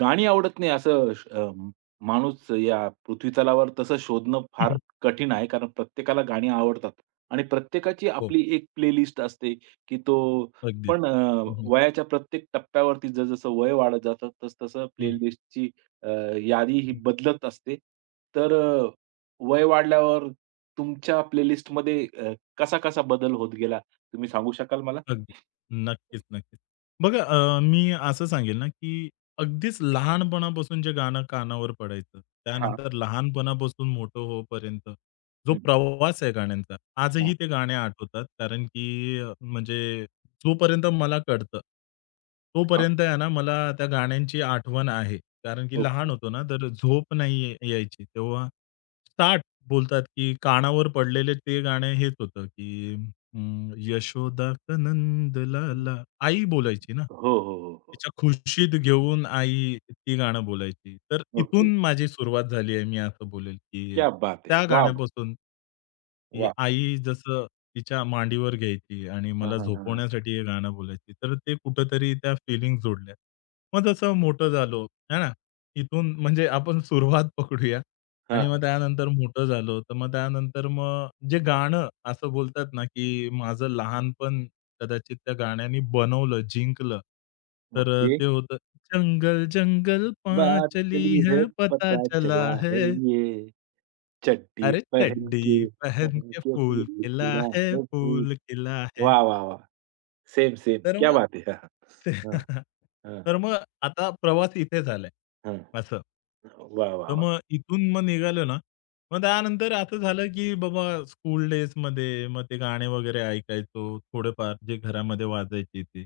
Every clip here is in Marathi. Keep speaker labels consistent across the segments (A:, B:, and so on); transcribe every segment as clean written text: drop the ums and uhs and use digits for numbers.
A: गाणी आवडत नाही असं माणूस या पृथ्वीतलावर तसं शोधणं
B: हं,
A: फार
B: हं.
A: कठीण आहे. कारण प्रत्येकाला गाणी आवडतात आणि प्रत्येकाची
B: हो,
A: आपली एक प्लेलिस्ट असते, की तो
B: अगदी.
A: पण
B: हं, हं.
A: वयाच्या प्रत्येक टप्प्यावरती जसं-जसं वय वाढत जातं, तसं-तसं
B: हं, हं.
A: प्लेलिस्टची यादी ही बदलत असते. तर वय वाढल्यावर तुमच्या प्लेलिस्टमध्ये कसा-कसा बदल होत गेला, तुम्ही सांगू शकाल मला?
B: अगदी. नक्कीच, नक्कीच. बघा मी असं सांगेल ना, की अगदीच लहानपणापासून जे गाणं कानावर पडायचं,
A: हां.
B: त्यानंतर लहानपणापासून मोठं होईपर्यंत जो
A: हं.
B: प्रवास आहे गाण्यांचा, आजही
A: हां,
B: ते गाणे आठवतात. कारण की म्हणजे जोपर्यंत मला कळतं,
A: हां.
B: तोपर्यंत आहे ना मला त्या गाण्यांची आठवण आहे. कारण की लहान
A: ओके.
B: होतो ना, तर झोप नाही यायची. तेव्हा 60 बोलतात, की कानावर पडलेले ते गाणं हेच होतं, की यशोदा नंद लाला आई
A: हं.
B: बोलायची ना.
A: हो, हो, हो, हो.
B: तिच्या खुशीत घेऊन आई ती गाणं बोलायची. तर
A: ओके.
B: इथून माझी सुरुवात झाली आहे. मी असं बोलेल, की
A: क्या बात है!
B: त्या
A: वॉव!
B: गाण्यापासून की
A: वाह!
B: आई जसं तिच्या मांडीवर घ्यायची आणि
A: हां,
B: मला
A: हां, हां, हां.
B: झोपवण्यासाठी हे गाणं बोलायची. तर ते कुठेतरी त्या फीलिंग जोडल्या. मग जसं मोठं झालो, आहे ना? इथून म्हणजे आपण सुरुवात पकडूया. आणि मग
A: हां,
B: त्यानंतर मोठं झालो, तर मग त्यानंतर मग जे गाणं असं बोलतात ना, की माझं लहानपण कदाचित त्या गाण्याने बनवलं, जिंकलं. तर
A: ओके.
B: ते होतं जंगल, जंगल पाँ
A: बात
B: चली
A: चली
B: है,
A: है
B: पता
A: पता
B: चला
A: चला
B: है.
A: है ये, चड्डी
B: अरे
A: पहन के
B: चड्डी पहन
A: पहन
B: के
A: के
B: फूल
A: फूल
B: खिला
A: खिला
B: है,
A: है फूल.
B: फूल खिला है.
A: वाह, वाह, वाह! Same, same.
B: तर
A: क्या
B: मग
A: बात है! हां,
B: ते
A: हां. हां,
B: तर मग आता प्रवास इथे झालाय,
A: हां, हां.
B: असं.
A: वाह, वाह,
B: तर
A: वाह!
B: मग इथून मग निघालो ना, मग त्यानंतर असं झालं, की बाबा स्कूल डेजमध्ये मग ते गाणे वगैरे ऐकायचो, थोडेफार जे घरामध्ये वाजायचे ते.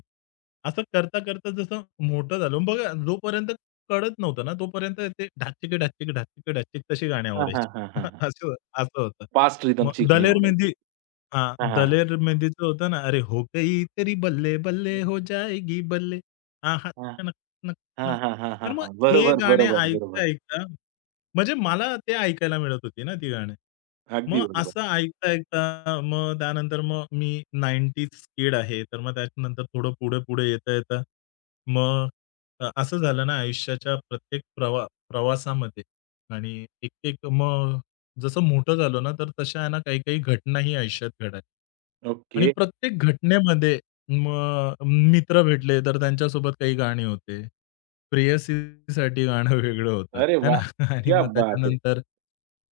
B: असं करता-करता जसं मोठं झालो. बघा जोपर्यंत कळत नव्हतं ना, तोपर्यंत ते ढाचिक, ढाचिक, ढाचिक, ढाचिक तशी गाणी
A: हां, हां,
B: आवडायची.
A: हां, हां, हां.
B: असं असं होतं.
A: फास्ट
B: मग
A: रिदमची गाणी
B: दलेर
A: आवडायची.
B: मेहंदी हां,
A: हां, हां, हां.
B: दलेरमध्येचं होतं ना, अरे हो गई तेरी बल्ले बल्ले हो जाएगी बल्ले, आहा टनक, टनक,
A: हां,
B: टनक.
A: हां, हां, हां,
B: तर
A: हां,
B: मग
A: हां.
B: हे
A: बरोबर,
B: गाणे
A: बरोबर, बरोबर.
B: ऐकता-ऐकता म्हणजे मला ते ऐकायला मिळत होती ना ती गाणी.
A: अगदी
B: मग
A: बरोबर.
B: असं ऐकता-ऐकता मग त्यानंतर मग मी 90s किड आहे. तर मग त्याच्यानंतर थोडं पुढे-पुढे येता-येता मग असं झालं ना आयुष्याच्या प्रत्येक प्रवासामध्ये आणि एक-एक मग जसं मोठं झालो ना, तर तशा आहे ना, काही-काही घटनाही आयुष्यात घडायच्या.
A: ओके.
B: आणि प्रत्येक घटनेमध्ये मग मित्र भेटले, तर त्यांच्यासोबत काही गाणी होते. प्रेयसीसाठी गाणं वेगळं होतं,
A: अरे
B: आहे ना?
A: वाह!
B: आणि
A: क्या
B: मग
A: बात है!
B: त्याच्यानंतर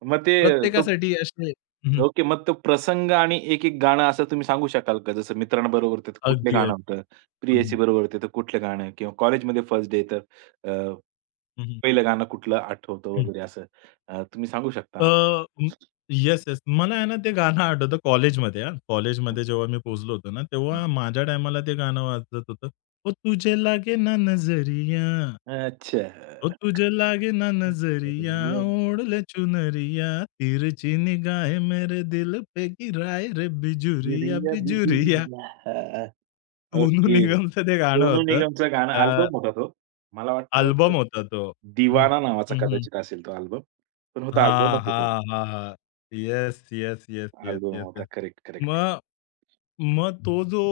A: मग ते तो
B: प्रत्येकासाठी असे हं,
A: ओके. मग तो प्रसंग आणि एक-एक गाणं असं तुम्ही सांगू शकाल का? जसं मित्रांबरोबर तर कुठलं
B: अगदी,
A: गाणं
B: अगदी.
A: होतं?
B: हं, हं.
A: प्रेयसीबरोबर होते तर कुठलं गाणं? किंवा कॉलेजमध्ये फर्स्ट डे तर अ,
B: हं,
A: पहिलं गाणं कुठलं आठवतं वगैरे असं तुम्ही सांगू शकता
B: अ,
A: ना?
B: हं. Yes, yes. मला आहे ना, ते गाणं आठवतं कॉलेजमध्ये हां. कॉलेजमध्ये जेव्हा मी पोहोचलो होतो ना, तेव्हा माझ्या टायमाला ते गाणं वाजत होतं. ओ तुझे लागे ना नजरिया
A: अच्छा.
B: तो तुझे लागे ना नजरिया
A: बिजरिया
B: ओढ़ले चुनरिया तिरछी निगाहें मेरे दिल पे गिराए रे बिजुरिया
A: बिजरिया
B: बिजुरिया
A: बिजरिया हां.
B: सोनू
A: ओके.
B: निगमचं ते गाणं
A: सोनू
B: होतं.
A: निगमचं गाणं अल्बम होता तो. मला वाटतं
B: अल्बम होता तो. हं.
A: दिवाना नावाचा
B: हं, हं.
A: कदाचित असेल तो अल्बम. पण होता अल्बमच
B: हां,
A: होता.
B: हां, हां, yes, yes, yes, yes,
A: album
B: yes,
A: होता.
B: येस.
A: Correct, correct.
B: मग मग तो जो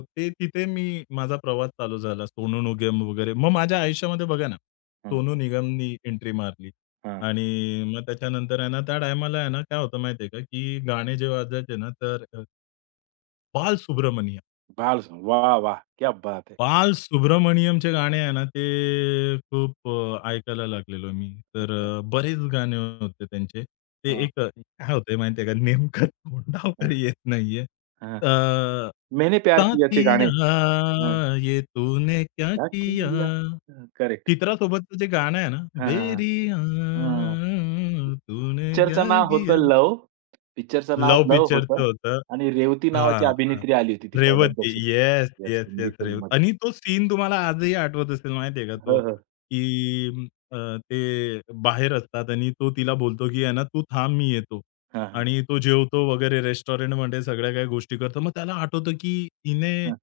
B: ते तिथे मी माझा प्रवास चालू झाला. सोनू निगम वगैरे. मग माझ्या आयुष्यामध्ये बघा ना,
A: हं,
B: सोनू निगमनी एंट्री मारली
A: हं.
B: आणि मग त्याच्यानंतर आहे ना, त्या टायमाला आहे ना, काय होतं माहिती आहे का, की गाणे जेव्हा वाजायचे ना, तर बालसुब्रमणी
A: बाल वाह! वाह! क्या बात है!
B: बालसुब्रमणियमचे गाणे आहे ना, ते खूप ऐकायला लागलेलो मी. तर
A: अच्छा.
B: बरेच गाणे होते त्यांचे. ते
A: हां,
B: एक काय होतंय माहिती का, नेमकं तोंडावर
A: हं,
B: येत नाहीये.
A: हं.
B: अ,
A: मैंने प्यार कियाचे गाणे. हं.
B: साथिया ये तूने क्या
A: क्या
B: किया?
A: किया हं, करेक्ट.
B: चित्रासोबतचं जे गाणं आहे ना,
A: हां, हां,
B: बेरिया
A: हां.
B: तूने क्या
A: पिक्चरचं नाव
B: किया?
A: होतं लव. पिक्चरचं नाव
B: लव्ह
A: लव होतं
B: पिक्चरचं होतं.
A: आणि रेवती नावाची
B: हां, हां.
A: अभिनेत्री आली होती ती
B: रेवती.
A: पहिल्यांदाच
B: yes,
A: yes,
B: yes,
A: Hindi
B: yes.
A: फिल्ममध्ये.
B: आणि तो सीन तुम्हाला आजही आठवत असेल माहिती आहे का
A: हो,
B: तो,
A: हो.
B: की ते बाहेर असतात आणि तो तिला बोलतो, की "आहे ना, तू थांब मी येतो."
A: हां, हां,
B: आणि तो जेवतो वगैरे रेस्टॉरंटमध्ये सगळ्या काही गोष्टी करतो. मग त्याला आठवतं, की हिने
A: हां.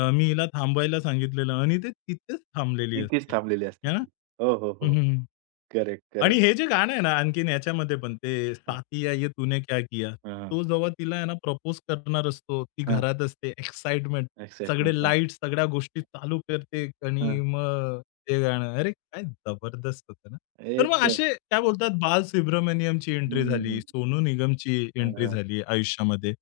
B: मी हिला थांबायला सांगितलेलं आणि ते तिथेच थांबलेली
A: इथेच
B: असते.
A: थांबलेली असते
B: आहे ना?
A: ती. हो, हो,
B: हं,
A: हो.
B: हं, हं.
A: करेक्ट,
B: आणि
A: करेक्ट.
B: हे जे गाणं आहे ना, आणखीन याच्यामध्ये पण ते
A: हं,
B: "साथिया ये तूने क्या किया?"
A: हं,
B: तो जेव्हा तिला आहे ना प्रपोज करणार असतो, ती
A: हं.
B: घरात असते, एक्साइटमेंट, सगळे
A: एक्साइटमेंट. हां,
B: लाईट्स, सगळ्या गोष्टी चालू करते आणि
A: हां.
B: मग ते गाणं. अरे, काय जबरदस्त होतं ना. तर मग
A: एकदम.
B: असे काय बोलतात, बालसुब्रमण्यमची एंट्री झाली,
A: हं.
B: सोनू निगमची
A: हां,
B: एंट्री
A: हां.
B: झाली आयुष्यामध्ये.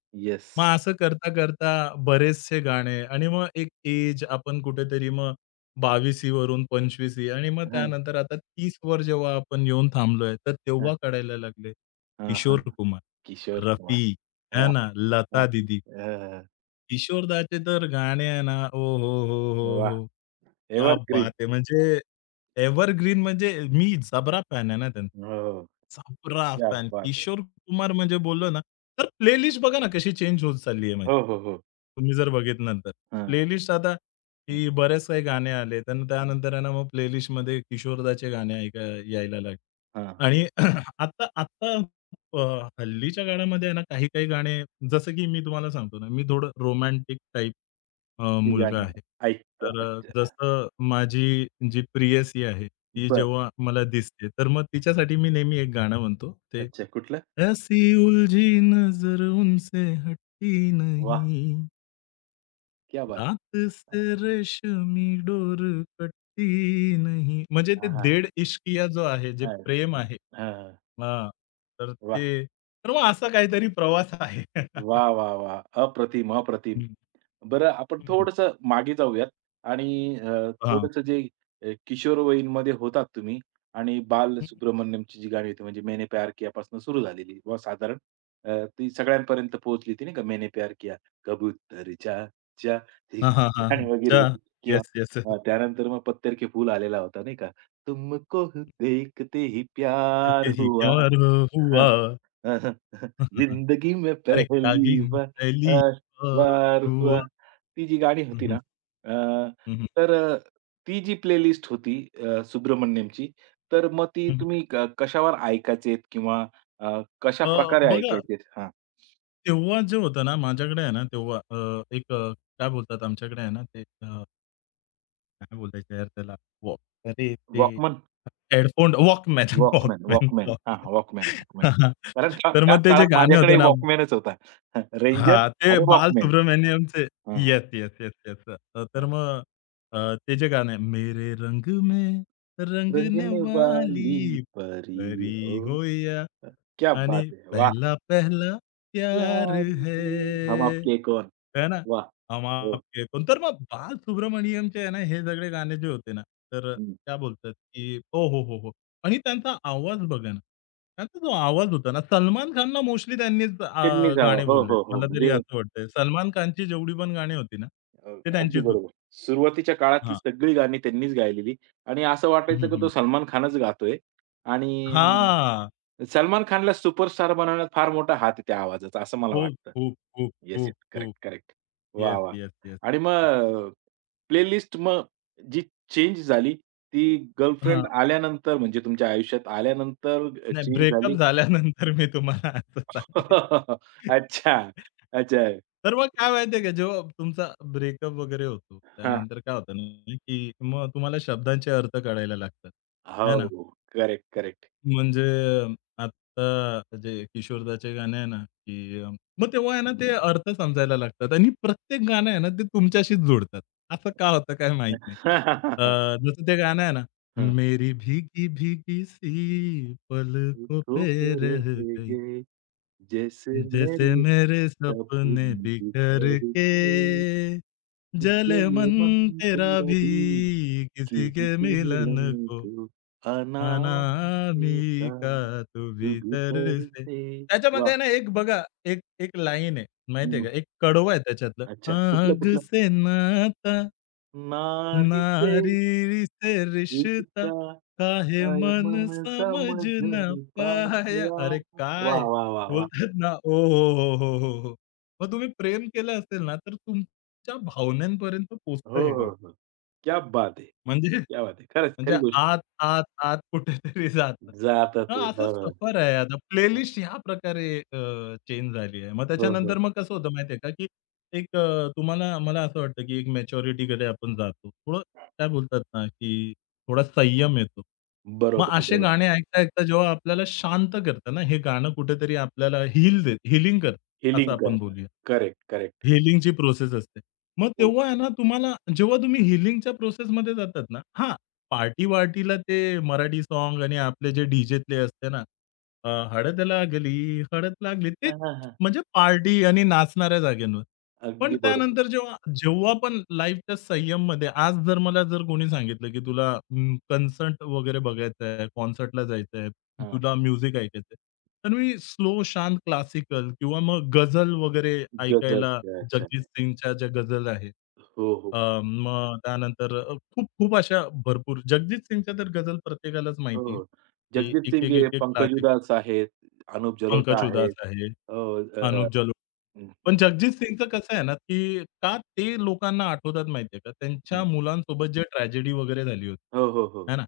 B: मग
A: येस.
B: असं करता-करता बरेचसे गाणे आणि मग एक एज आपण कुठेतरी मग 22 वरून 25 आणि मग
A: हां,
B: त्यानंतर आता 30 वर जेव्हा आपण येऊन थांबलोय, तर
A: हां.
B: तेव्हा कळायला लागले
A: हां,
B: किशोर कुमार,
A: किशोर कुमार.
B: रफी, है
A: वाह!
B: ना, लता
A: हां.
B: दीदी.
A: हां,
B: किशोरदाचे तर गाणे आहे ना, ओ हो, हो, हो,
A: वाह!
B: हो! क्या
A: एव्हरग्रीन.
B: बात है! म्हणजे एव्हरग्रीन म्हणजे मी जबरा फॅन आहे ना त्यांचा.
A: हो, हो.
B: जबरा
A: क्या
B: फॅन.
A: बात है!
B: किशोर कुमार म्हणजे बोललो ना, तर प्लेलिस्ट बघा ना कशी चेंज होत चालली आहे माझी.
A: हो, हो, हो.
B: तुम्ही जर बघितलं तर.
A: हां,
B: प्लेलिस्ट आता
A: हां,
B: की बरेच काही गाणे आले. तर
A: हां,
B: त्यानंतर आहे ना मग प्लेलिस्टमध्ये किशोरदाचे गाणे यायला लागले.
A: हां.
B: आणि आता, आता अ, हल्लीच्या काळामध्ये आहे ना, काही-काही गाणे जसं की मी तुम्हाला सांगतो ना, मी थोडं रोमॅन्टिक टाइप
A: ती
B: मुलगा
A: गाणी
B: आहे.
A: ऐकतो.
B: तर
A: अच्छा.
B: जसं माझी जी प्रेयसी आहे, ती
A: बरं.
B: जेव्हा मला दिसते, तर मग तिच्यासाठी मी नेहमी एक गाणं म्हणतो. ते
A: अच्छा. कुठलं?
B: ऐसी उलझी नज़र उनसे हटती
A: वाह!
B: नहीं.
A: क्या बात
B: दात से
A: है!
B: रेशमी डोर कटी नहीं म्हणजे ते
A: हां, हां,
B: देड इश्किया जो आहे, जे प्रेम आहे. हां, तर
A: वाह!
B: ते तर मग असा काहीतरी प्रवास आहे.
A: वाह, वाह, वाह! अप्रतिम, अप्रतिम.
B: हं,
A: बरं आपण
B: हं.
A: थोडंसं मागे जाऊयात आणि
B: हां.
A: थोडंसं जे किशोरवयीनमध्ये होतात तुम्ही आणि बाल सुब्रमण्यमची जी गाणी होती म्हणजे मैंने प्यार कियापासून सुरू झालेली व साधारण ती सगळ्यांपर्यंत पोहोचली होती नाही का मैंने प्यार किया कबूतर चा चा ही
B: हां, हां, हां.
A: गाणी वगैरे
B: अच्छा.
A: होती किंवा
B: येस, येस, येस.
A: त्यानंतर मग पत्तर के फूल आलेला होता नाही का तुमको देखते ही प्यार
B: क्योंकि ही
A: हुआ
B: प्यार हुआ. हं, हं, हं.
A: जिंदगी में
B: अरे
A: पहली
B: कागीन
A: बार
B: पहली
A: अ,
B: बार हुआ.
A: हुआ. ती जी गाणी
B: हं,
A: होती
B: हं.
A: ना,
B: हं, हं.
A: तर ती जी प्लेलिस्ट होती सुब्रमण्यमची, तर मग ती
B: हं, हं.
A: तुम्ही कशावर ऐकायचेत किंवा कशाप्रकारे
B: बघा
A: ऐकायचेत? हां.
B: तेव्हा जे होतं ना माझ्याकडे आहे ना तेव्हा एक काय बोलतात आमच्याकडे आहे ना ते अ काय बोलायचं यार त्याला? वॉक अरे ते
A: walkman,
B: headphone walkman,
A: walkman,
B: walkman,
A: walkman. हां,
B: वॉकमॅन.
A: हां. Walkman, walkman. कारण त्या
B: तर
A: त्याच
B: मग ते जे
A: काळात
B: गाणं होतं
A: माझ्याकडे
B: ना
A: वॉकमनच होता. रेंजर
B: हां, ते
A: आणि वॉकमन.
B: बालसुब्रमण्यमचे
A: हां,
B: येस, येस, येस, येस. तर
A: हां.
B: मग अ, ते जे गाणं आहे, मेरे रंग में रंगने
A: रंगने वाली
B: वाली
A: परी
B: परी
A: हो,
B: हो
A: क्या
B: आणि
A: बात है! वाह!
B: पहला-पहला प्यार
A: प्यारी
B: है.
A: से हम आपके कौन?
B: है ना?
A: वाह!
B: हम
A: हो.
B: आपके कोण. तर मग बालसुब्रमण्यमचे आहे ना, हे सगळे गाणे जे होते ना, तर
A: हं.
B: त्या बोलतात, की "ओ हो, हो, हो." आणि त्यांचा आवाज बघा ना. त्यांचा जो आवाज होता ना, सलमान खानला मोस्टली त्यांनीच
A: त्यांनीच हां.
B: गाणे
A: हो,
B: बोललेत.
A: हो, हो.
B: मला तरी
A: म्हणजे
B: असं वाटतंय. सलमान खानची जेवढी पण गाणी होती ना,
A: अ,
B: ते
A: अगदी
B: त्यांचीच होती.
A: बरोबर. सुरुवातीच्या काळातली
B: हां.
A: सगळी गाणी त्यांनीच गायलेली आणि असं
B: हं, हं,
A: वाटायचं की
B: हं.
A: तो सलमान खानच गातोय आणि
B: हां.
A: सलमान खानला सुपरस्टार बनवण्यात फार मोठा हात आहे त्या आवाजाचा, असं मला
B: हो.
A: वाटतं.
B: खूप, खूप,
A: येस,
B: खूप,
A: येस.
B: खूप.
A: Correct, correct. वाह,
B: येस,
A: वाह!
B: Yes, yes.
A: आणि मग प्लेलिस्ट मग जी चेंज झाली, ती गर्लफ्रेंड आल्यानंतर म्हणजे तुमच्या आयुष्यात आल्यानंतर
B: नाही
A: चेंज
B: ब्रेकअप
A: झाली
B: झाल्यानंतर मी तुम्हाला असं सांगेन.
A: अच्छा. अच्छा.
B: तर मग काय माहिती का, जेव्हा तुमचा ब्रेकअप वगैरे होतो,
A: हां.
B: त्यानंतर काय होतं ना, की मग तुम्हाला शब्दांचे अर्थ कळायला लागतात, है ना?
A: हो. Correct, correct.
B: म्हणजे आता जे किशोरदाचे गाणे आहे ना, की मग तेव्हा आहे ना, ते अर्थ समजायला लागतात आणि प्रत्येक गाणं आहे ना, ते तुमच्याशीच जोडतात. असं का होतं काय माहीत नाही. जसं ते गाणं आहे ना,
A: हं.
B: मेरी भीगी भीगी सी पलकों
A: तुझको
B: पे
A: पे
B: रह गई.
A: रहेंगे जैसे
B: जैसे
A: मेरी
B: मेरे
A: सपने
B: सपने
A: बिखर
B: बिखर के
A: के,
B: जले
A: ये
B: मन
A: ये मन
B: तेरा
A: तेरा
B: भी
A: भी
B: किसी के
A: किसी से
B: मिलन
A: मिलन
B: को
A: को अनाम होता,
B: अनामिका तू
A: तू भी
B: भीतर से
A: तरसे. वाह!
B: त्याच्यामध्ये ना एक बघा एक एक लाईन आहे माहितीये
A: हं.
B: का एक कडवं आहे त्याच्यातलं
A: अच्छा. कुठलं,
B: आग
A: कुठलं?
B: से नाता
A: नारी
B: नारी से रिश्ता
A: एकिता
B: काहे
A: काय
B: मन
A: मन
B: समज ना
A: समजून पाया.
B: पाया
A: वाह!
B: अरे काय
A: वाह! वाह! वाह!
B: बोलतात ना. ओ हो, हो, हो, हो, हो. मग तुम्ही प्रेम केलं असेल ना, तर तुमच्या भावनांपर्यंत पोहोचतं
A: हो,
B: हे
A: हो,
B: गाणं.
A: हो. क्या बात है!
B: म्हणजे
A: क्या बात है! खरंच,
B: म्हणजे
A: खरी गोष्ट आहे.
B: आत, आत, आत कुठेतरी जातं.
A: जातं
B: हां,
A: ते.
B: असं
A: हं, हं.
B: सफर आहे आता. प्लेलिस्ट ह्या प्रकारे चेंज झाली आहे. मग
A: हो,
B: त्याच्यानंतर
A: हो.
B: मग कसं होतं माहिती आहे का, की एक तुम्हाला मला असं वाटतं, की एक मॅच्युरिटीकडे आपण जातो. थोडं काय बोलतात ना, की थोडा संयम येतो. मग
A: बरोबर,
B: असे
A: बरोबर.
B: गाणे ऐकता-ऐकता जेव्हा आपल्याला शांत करतं ना, हे गाणं कुठेतरी आपल्याला हील देतं, हीलिंग करतं असं
A: हीलिंग
B: आपण
A: करतं.
B: बोलूया.
A: Correct, correct.
B: हीलिंगची प्रोसेस असते. मग
A: हो.
B: तेव्हा आहे ना, तुम्हाला जेव्हा तुम्ही हीलिंगच्या प्रोसेसमध्ये जातात ना हां, पार्टी-वार्टीला ते मराठी सॉन्ग आणि आपले जे डीजेतले असते ना, हळद लागली, हळद लागली ते
A: हां, हां, हां.
B: म्हणजे पार्टी आणि नाचणाऱ्या जागेंवर. पण
A: अगदी बरोबर.
B: त्यानंतर जेव्हा जेव्हा पण लाईफच्या संयममध्ये आज जर मला जर कोणी सांगितलं, की तुला कन्सर्ट वगैरे बघायचा आहे, कॉन्सर्टला जायचं आहे,
A: हां.
B: तुला म्युझिक ऐकायचं तर मी स्लो शांत क्लासिकल किंवा मग गझल वगैरे ऐकायला
A: गझलचं. अच्छा.
B: जगजीत सिंगच्या ज्या गझल आहेत.
A: हो, हो.
B: अ, मग त्यानंतर खूप-खूप अशा भरपूर जगजीत सिंगच्या तर गझल प्रत्येकालाच
A: हो,
B: माहिती आहे,
A: हो.
B: की
A: जगजीत सिंग
B: एक-एक,
A: आहे,
B: एक-एक
A: पंकज
B: क्लासिक
A: उधास आहेत, अनुप
B: पंकज
A: जलोटा
B: उधास
A: आहेत.
B: आहे,
A: अ, अ,
B: अनुप जलोट.
A: हं,
B: पण
A: हं.
B: जगजीत सिंगचं कसं आहे ना, की का ते लोकांना आठवतात माहिती का? त्यांच्या मुलांसोबत जे ट्रॅजेडी वगैरे झाली होती.
A: हो, हो, हो.
B: आहे ना?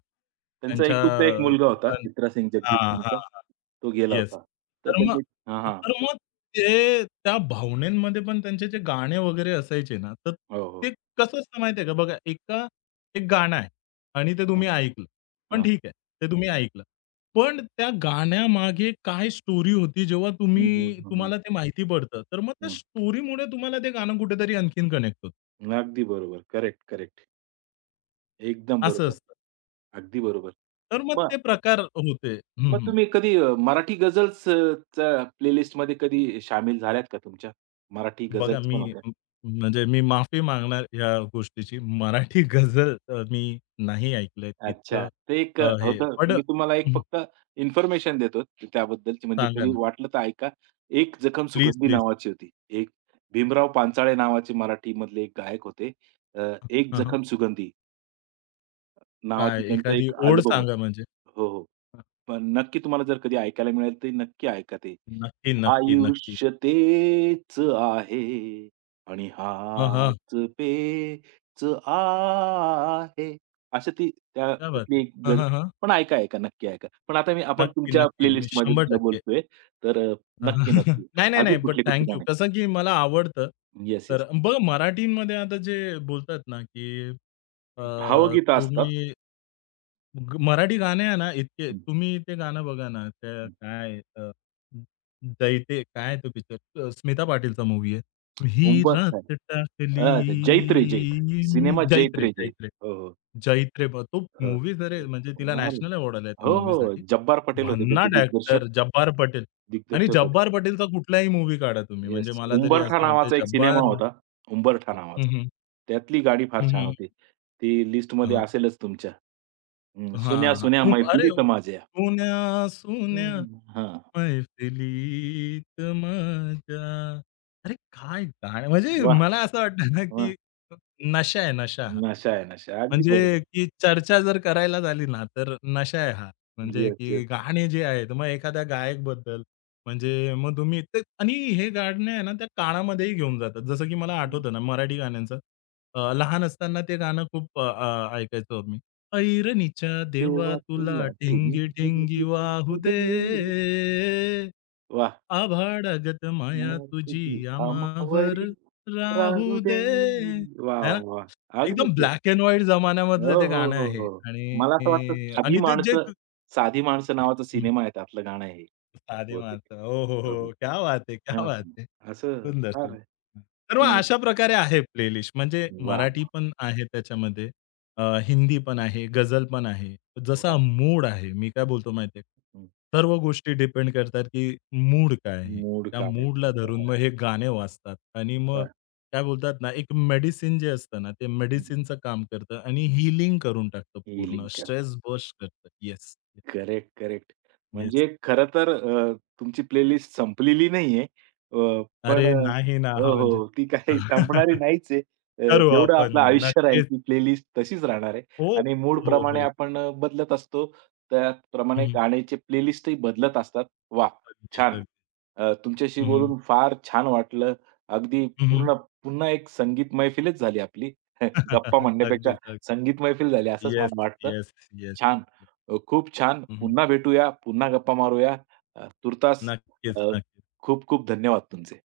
A: त्यांचा
B: त्यांच्या
A: एकुलता एक मुलगा होता
B: मुलां
A: चित्रा सिंग जगजीत
B: हां,
A: सिंगचा.
B: हां.
A: तो गेला
B: येस.
A: होता. तर
B: तर मग
A: त्यांनी हां, हां.
B: तर मग ते त्या भावनेमध्ये पण त्यांचे जे गाणे वगैरे असायचे ना, तर
A: हो,
B: ते
A: हो.
B: कसं असतं माहिती आहे का? बघा एका एक गाणं आहे आणि ते
A: हां,
B: तुम्ही ऐकलं. पण
A: हां.
B: ठीक आहे, ते तुम्ही ऐकलं. पण त्या गाण्यामागे काय स्टोरी होती जेव्हा
A: हं, हं,
B: तुम्ही
A: हं, हं,
B: तुम्हाला ते माहिती पडतं, तर मग त्या
A: हं.
B: स्टोरीमुळे तुम्हाला ते गाणं कुठेतरी आणखीन कनेक्ट होतं,
A: अगदी बरोबर. Correct, correct. एकदम
B: असं
A: बरोबर.
B: असतं.
A: अगदी बरोबर.
B: तर मग ते
A: मग
B: प्रकार होते. हं,
A: मग
B: हं.
A: तुम्ही कधी मराठी गझल्स च्या प्लेलिस्टमध्ये कधी शामील झाल्यात का तुमच्या? मराठी
B: बघा
A: गझल्स पण
B: मी
A: होत्या.
B: म म्हणजे मी माफी मागणार ह्या गोष्टीची. मराठी गझल मी नाही ऐकलंय इतकं
A: अच्छा. ते एक
B: हे
A: होतं
B: पण
A: मी तुम्हाला एक
B: हं,
A: फक्त इन्फॉर्मेशन देतो त्याबद्दलची, म्हणजे
B: सांगा
A: कधी
B: ना.
A: वाटलं तर ऐका. एक जखम
B: प्लीज,
A: सुगंधी
B: प्लीज.
A: नावाची होती. एक भीमराव पांचाळे नावाचे मराठीमधले एक गायक होते. अ, एक
B: हं, हं.
A: जखम सुगंधी नावाची
B: काय
A: त्यांचं
B: एखादी
A: एक
B: ओळ
A: अल्बम
B: सांगा
A: होतं.
B: म्हणजे?
A: हो, हो.
B: हं,
A: पण नक्की तुम्हाला जर कधी ऐकायला मिळेल, तर नक्की ऐका ते.
B: नक्की, नक्की, नक्की.
A: आयुष्य तेच आहे आणि
B: हां, हां.
A: हाच पेच आहे. अशी ती त्या
B: क्या बात है!
A: त्यातली एक
B: हां,
A: गझल
B: हां,
A: पण ऐका, ऐका. नक्की ऐका. पण आता मी आपण
B: नक्की,
A: तुमच्या
B: नक्की. मी
A: प्लेलिस्टमधलं
B: 100%
A: बोलतोय, तर
B: हं,
A: नक्की,
B: हं.
A: नक्की.
B: नाही, नाही, नाही.
A: अजून
B: बट
A: कुठली-कुठली
B: थँक
A: गाणी?
B: कसं की मला आवडतं.
A: येस,
B: तर
A: येस.
B: बघा मराठीमध्ये आता जे बोलतात ना, की अ,
A: भावगीतं असतात.
B: तुम्ही ग मराठी गाणे आहे ना, इतके
A: हं,
B: तुम्ही ते गाणं बघा ना, ते
A: हं.
B: काय दैते काय तो पिक्चर स्मिता पाटीलचा मूव्ही आहे. ही
A: उंबरठा
B: रात टाकली
A: आहे. अच्छा, जैत रे जैत.
B: मी
A: सिनेमा जैत रे जैत. हो, हो.
B: जैत्रे ब तो
A: हो.
B: मूव्ही जर म्हणजे तिला
A: अरे,
B: नॅशनल अवॉर्ड आलाय त्या
A: हो, हो.
B: मूव्हीसाठी.
A: जब्बार पटेल होते त्याचे
B: भन्नाट
A: दिग्दर्शक.
B: ॲक्टर जब्बार पटेल आणि
A: दिग्दर्शक होते.
B: जब्बार पटेलचा कुठलाही मूव्ही काढा तुम्ही म्हणजे
A: येस.
B: मला तरी
A: उंबरठा
B: असं वाटतं
A: नावाचा एक
B: जब्बार
A: सिनेमा होता. उंबरठा
B: हं,
A: नावाचा.
B: हं.
A: त्यातली गाणी फार छान
B: हं,
A: होती. ती लिस्टमध्ये असेलच तुमच्या. हं.
B: हां, हां.
A: "सुन्या-सुन्या
B: उम, अरे
A: मैफिली
B: हो!
A: तमाशा."
B: सोन्या
A: हं. हां.
B: मैफिलीत माझ्या. अरे काय गाणं म्हणजे
A: वाह!
B: मला असं वाटतं ना,
A: वाह!
B: की नशा आहे नशा.
A: नशा आहे नशा. अगदी
B: म्हणजे
A: बरोबर.
B: की चर्चा जर करायला झाली ना, तर नशा आहे हा. म्हणजे
A: येस,
B: की
A: येस.
B: गाणे जे आहेत, मग एखाद्या गायकबद्दल म्हणजे मग तुम्ही ते आणि हे गाणे आहे ना, त्या काळामध्येही घेऊन जातात. जसं की मला आठवतं ना मराठी गाण्यांचं लहान असताना ते गाणं खूप अ, अ, ऐकायचो मी. "ऐरणीच्या देवा
A: "देवा
B: तुला
A: तुला ठिणगी
B: ठिंगी-ठिंगी वाहू
A: घेऊ दे,
B: दे.
A: वाह!
B: आभाळागत माया
A: माय
B: तुझी
A: तुझी
B: आम्हावर
A: आमावरी
B: राहू
A: राहू दे."
B: दे."
A: वाह,
B: है ना?
A: वाह, वाह!
B: एकदम
A: अगदीच.
B: ब्लॅक एंड व्हाईट
A: हो,
B: जमान्यामधलं ते
A: हो,
B: गाणं
A: हो,
B: आहे
A: हो. मला असं वाटतं
B: आणि
A: साधी
B: आणि ते जे
A: माणसं, साधी माणसं नावाचा
B: हं.
A: सिनेमा आहे त्यातलं गाणं आहे हे
B: साधे
A: बहुतेक.
B: माणसं. हो, हो, हो.
A: हो, हो.
B: हो. क्या बात है!
A: हां,
B: क्या बात है!
A: हां. असं
B: सुंदर,
A: फार
B: सुंदर. तर
A: अ,
B: मग अशा प्रकारे आहे प्लेलिस्ट. म्हणजे
A: वाह!
B: मराठी
A: वाह!
B: पण आहे त्याच्यामध्ये, हिंदी पण आहे, गझल पण आहे. जसा
A: वाह!
B: मूड आहे, मी काय बोलतो माहिती का?
A: हं.
B: सर्व गोष्टी डिपेंड करतात, की मूड काय आहे.
A: मूड
B: त्या
A: काय आहे
B: मूडला धरून मग
A: तुमचा?
B: हे गाणे वाजतात आणि मग
A: वाह!
B: काय बोलतात ना, एक मेडिसिन जे असतं ना, ते
A: हं.
B: मेडिसिनचं काम करतं आणि हीलिंग करून टाकतं पूर्ण.
A: हीलिंग
B: स्ट्रेस बर्स्ट करतं. Yes,
A: correct, correct.
B: येस.
A: म्हणजे खरं तर तुमची प्लेलिस्ट संपलेली नाहीये.
B: अरे
A: पण
B: नाही ना,
A: हो,
B: हां,
A: हो.
B: म्हणजे
A: हो, ती काही संपणारी नाहीच आहे.
B: करू
A: जेवढं
B: आपण
A: आपलं आयुष्य राहील
B: नक्कीच.
A: ती प्लेलिस्ट तशीच राहणार आहे
B: हो,
A: आणि
B: हो,
A: मूडप्रमाणे
B: हो.
A: आपण बदलत असतो. त्याप्रमाणे
B: हं,
A: गाण्याचे प्लेलिस्टही बदलत असतात. वाह!
B: अगदीच,
A: छान.
B: अगदी.
A: तुमच्याशी
B: हं, हं.
A: बोलून फार छान वाटलं. अगदी पूर्ण पुन्हा एक संगीत मैफिलच झाली आपली. गप्पा म्हणण्यापेक्षा
B: अगदीच, अगदी.
A: संगीत मैफिल झाली असंच
B: येस,
A: मला वाटतं.
B: Yes, yes.
A: छान. खूप छान.
B: हं,
A: पुन्हा भेटूया, पुन्हा गप्पा मारूया. तूर्तास अ,
B: नक्कीच, नक्कीच.
A: खूप खूप धन्यवाद तुमचे.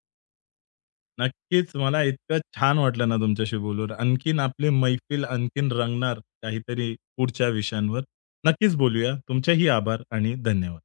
B: नक्कीच मला इतकं छान वाटलं ना तुमच्याशी बोलून. आणखीन आपली मैफिल आणखीन रंगणार काहीतरी पुढच्या विषयांवर. नक्कीच बोलूया. तुमचेही आभार आणि धन्यवाद.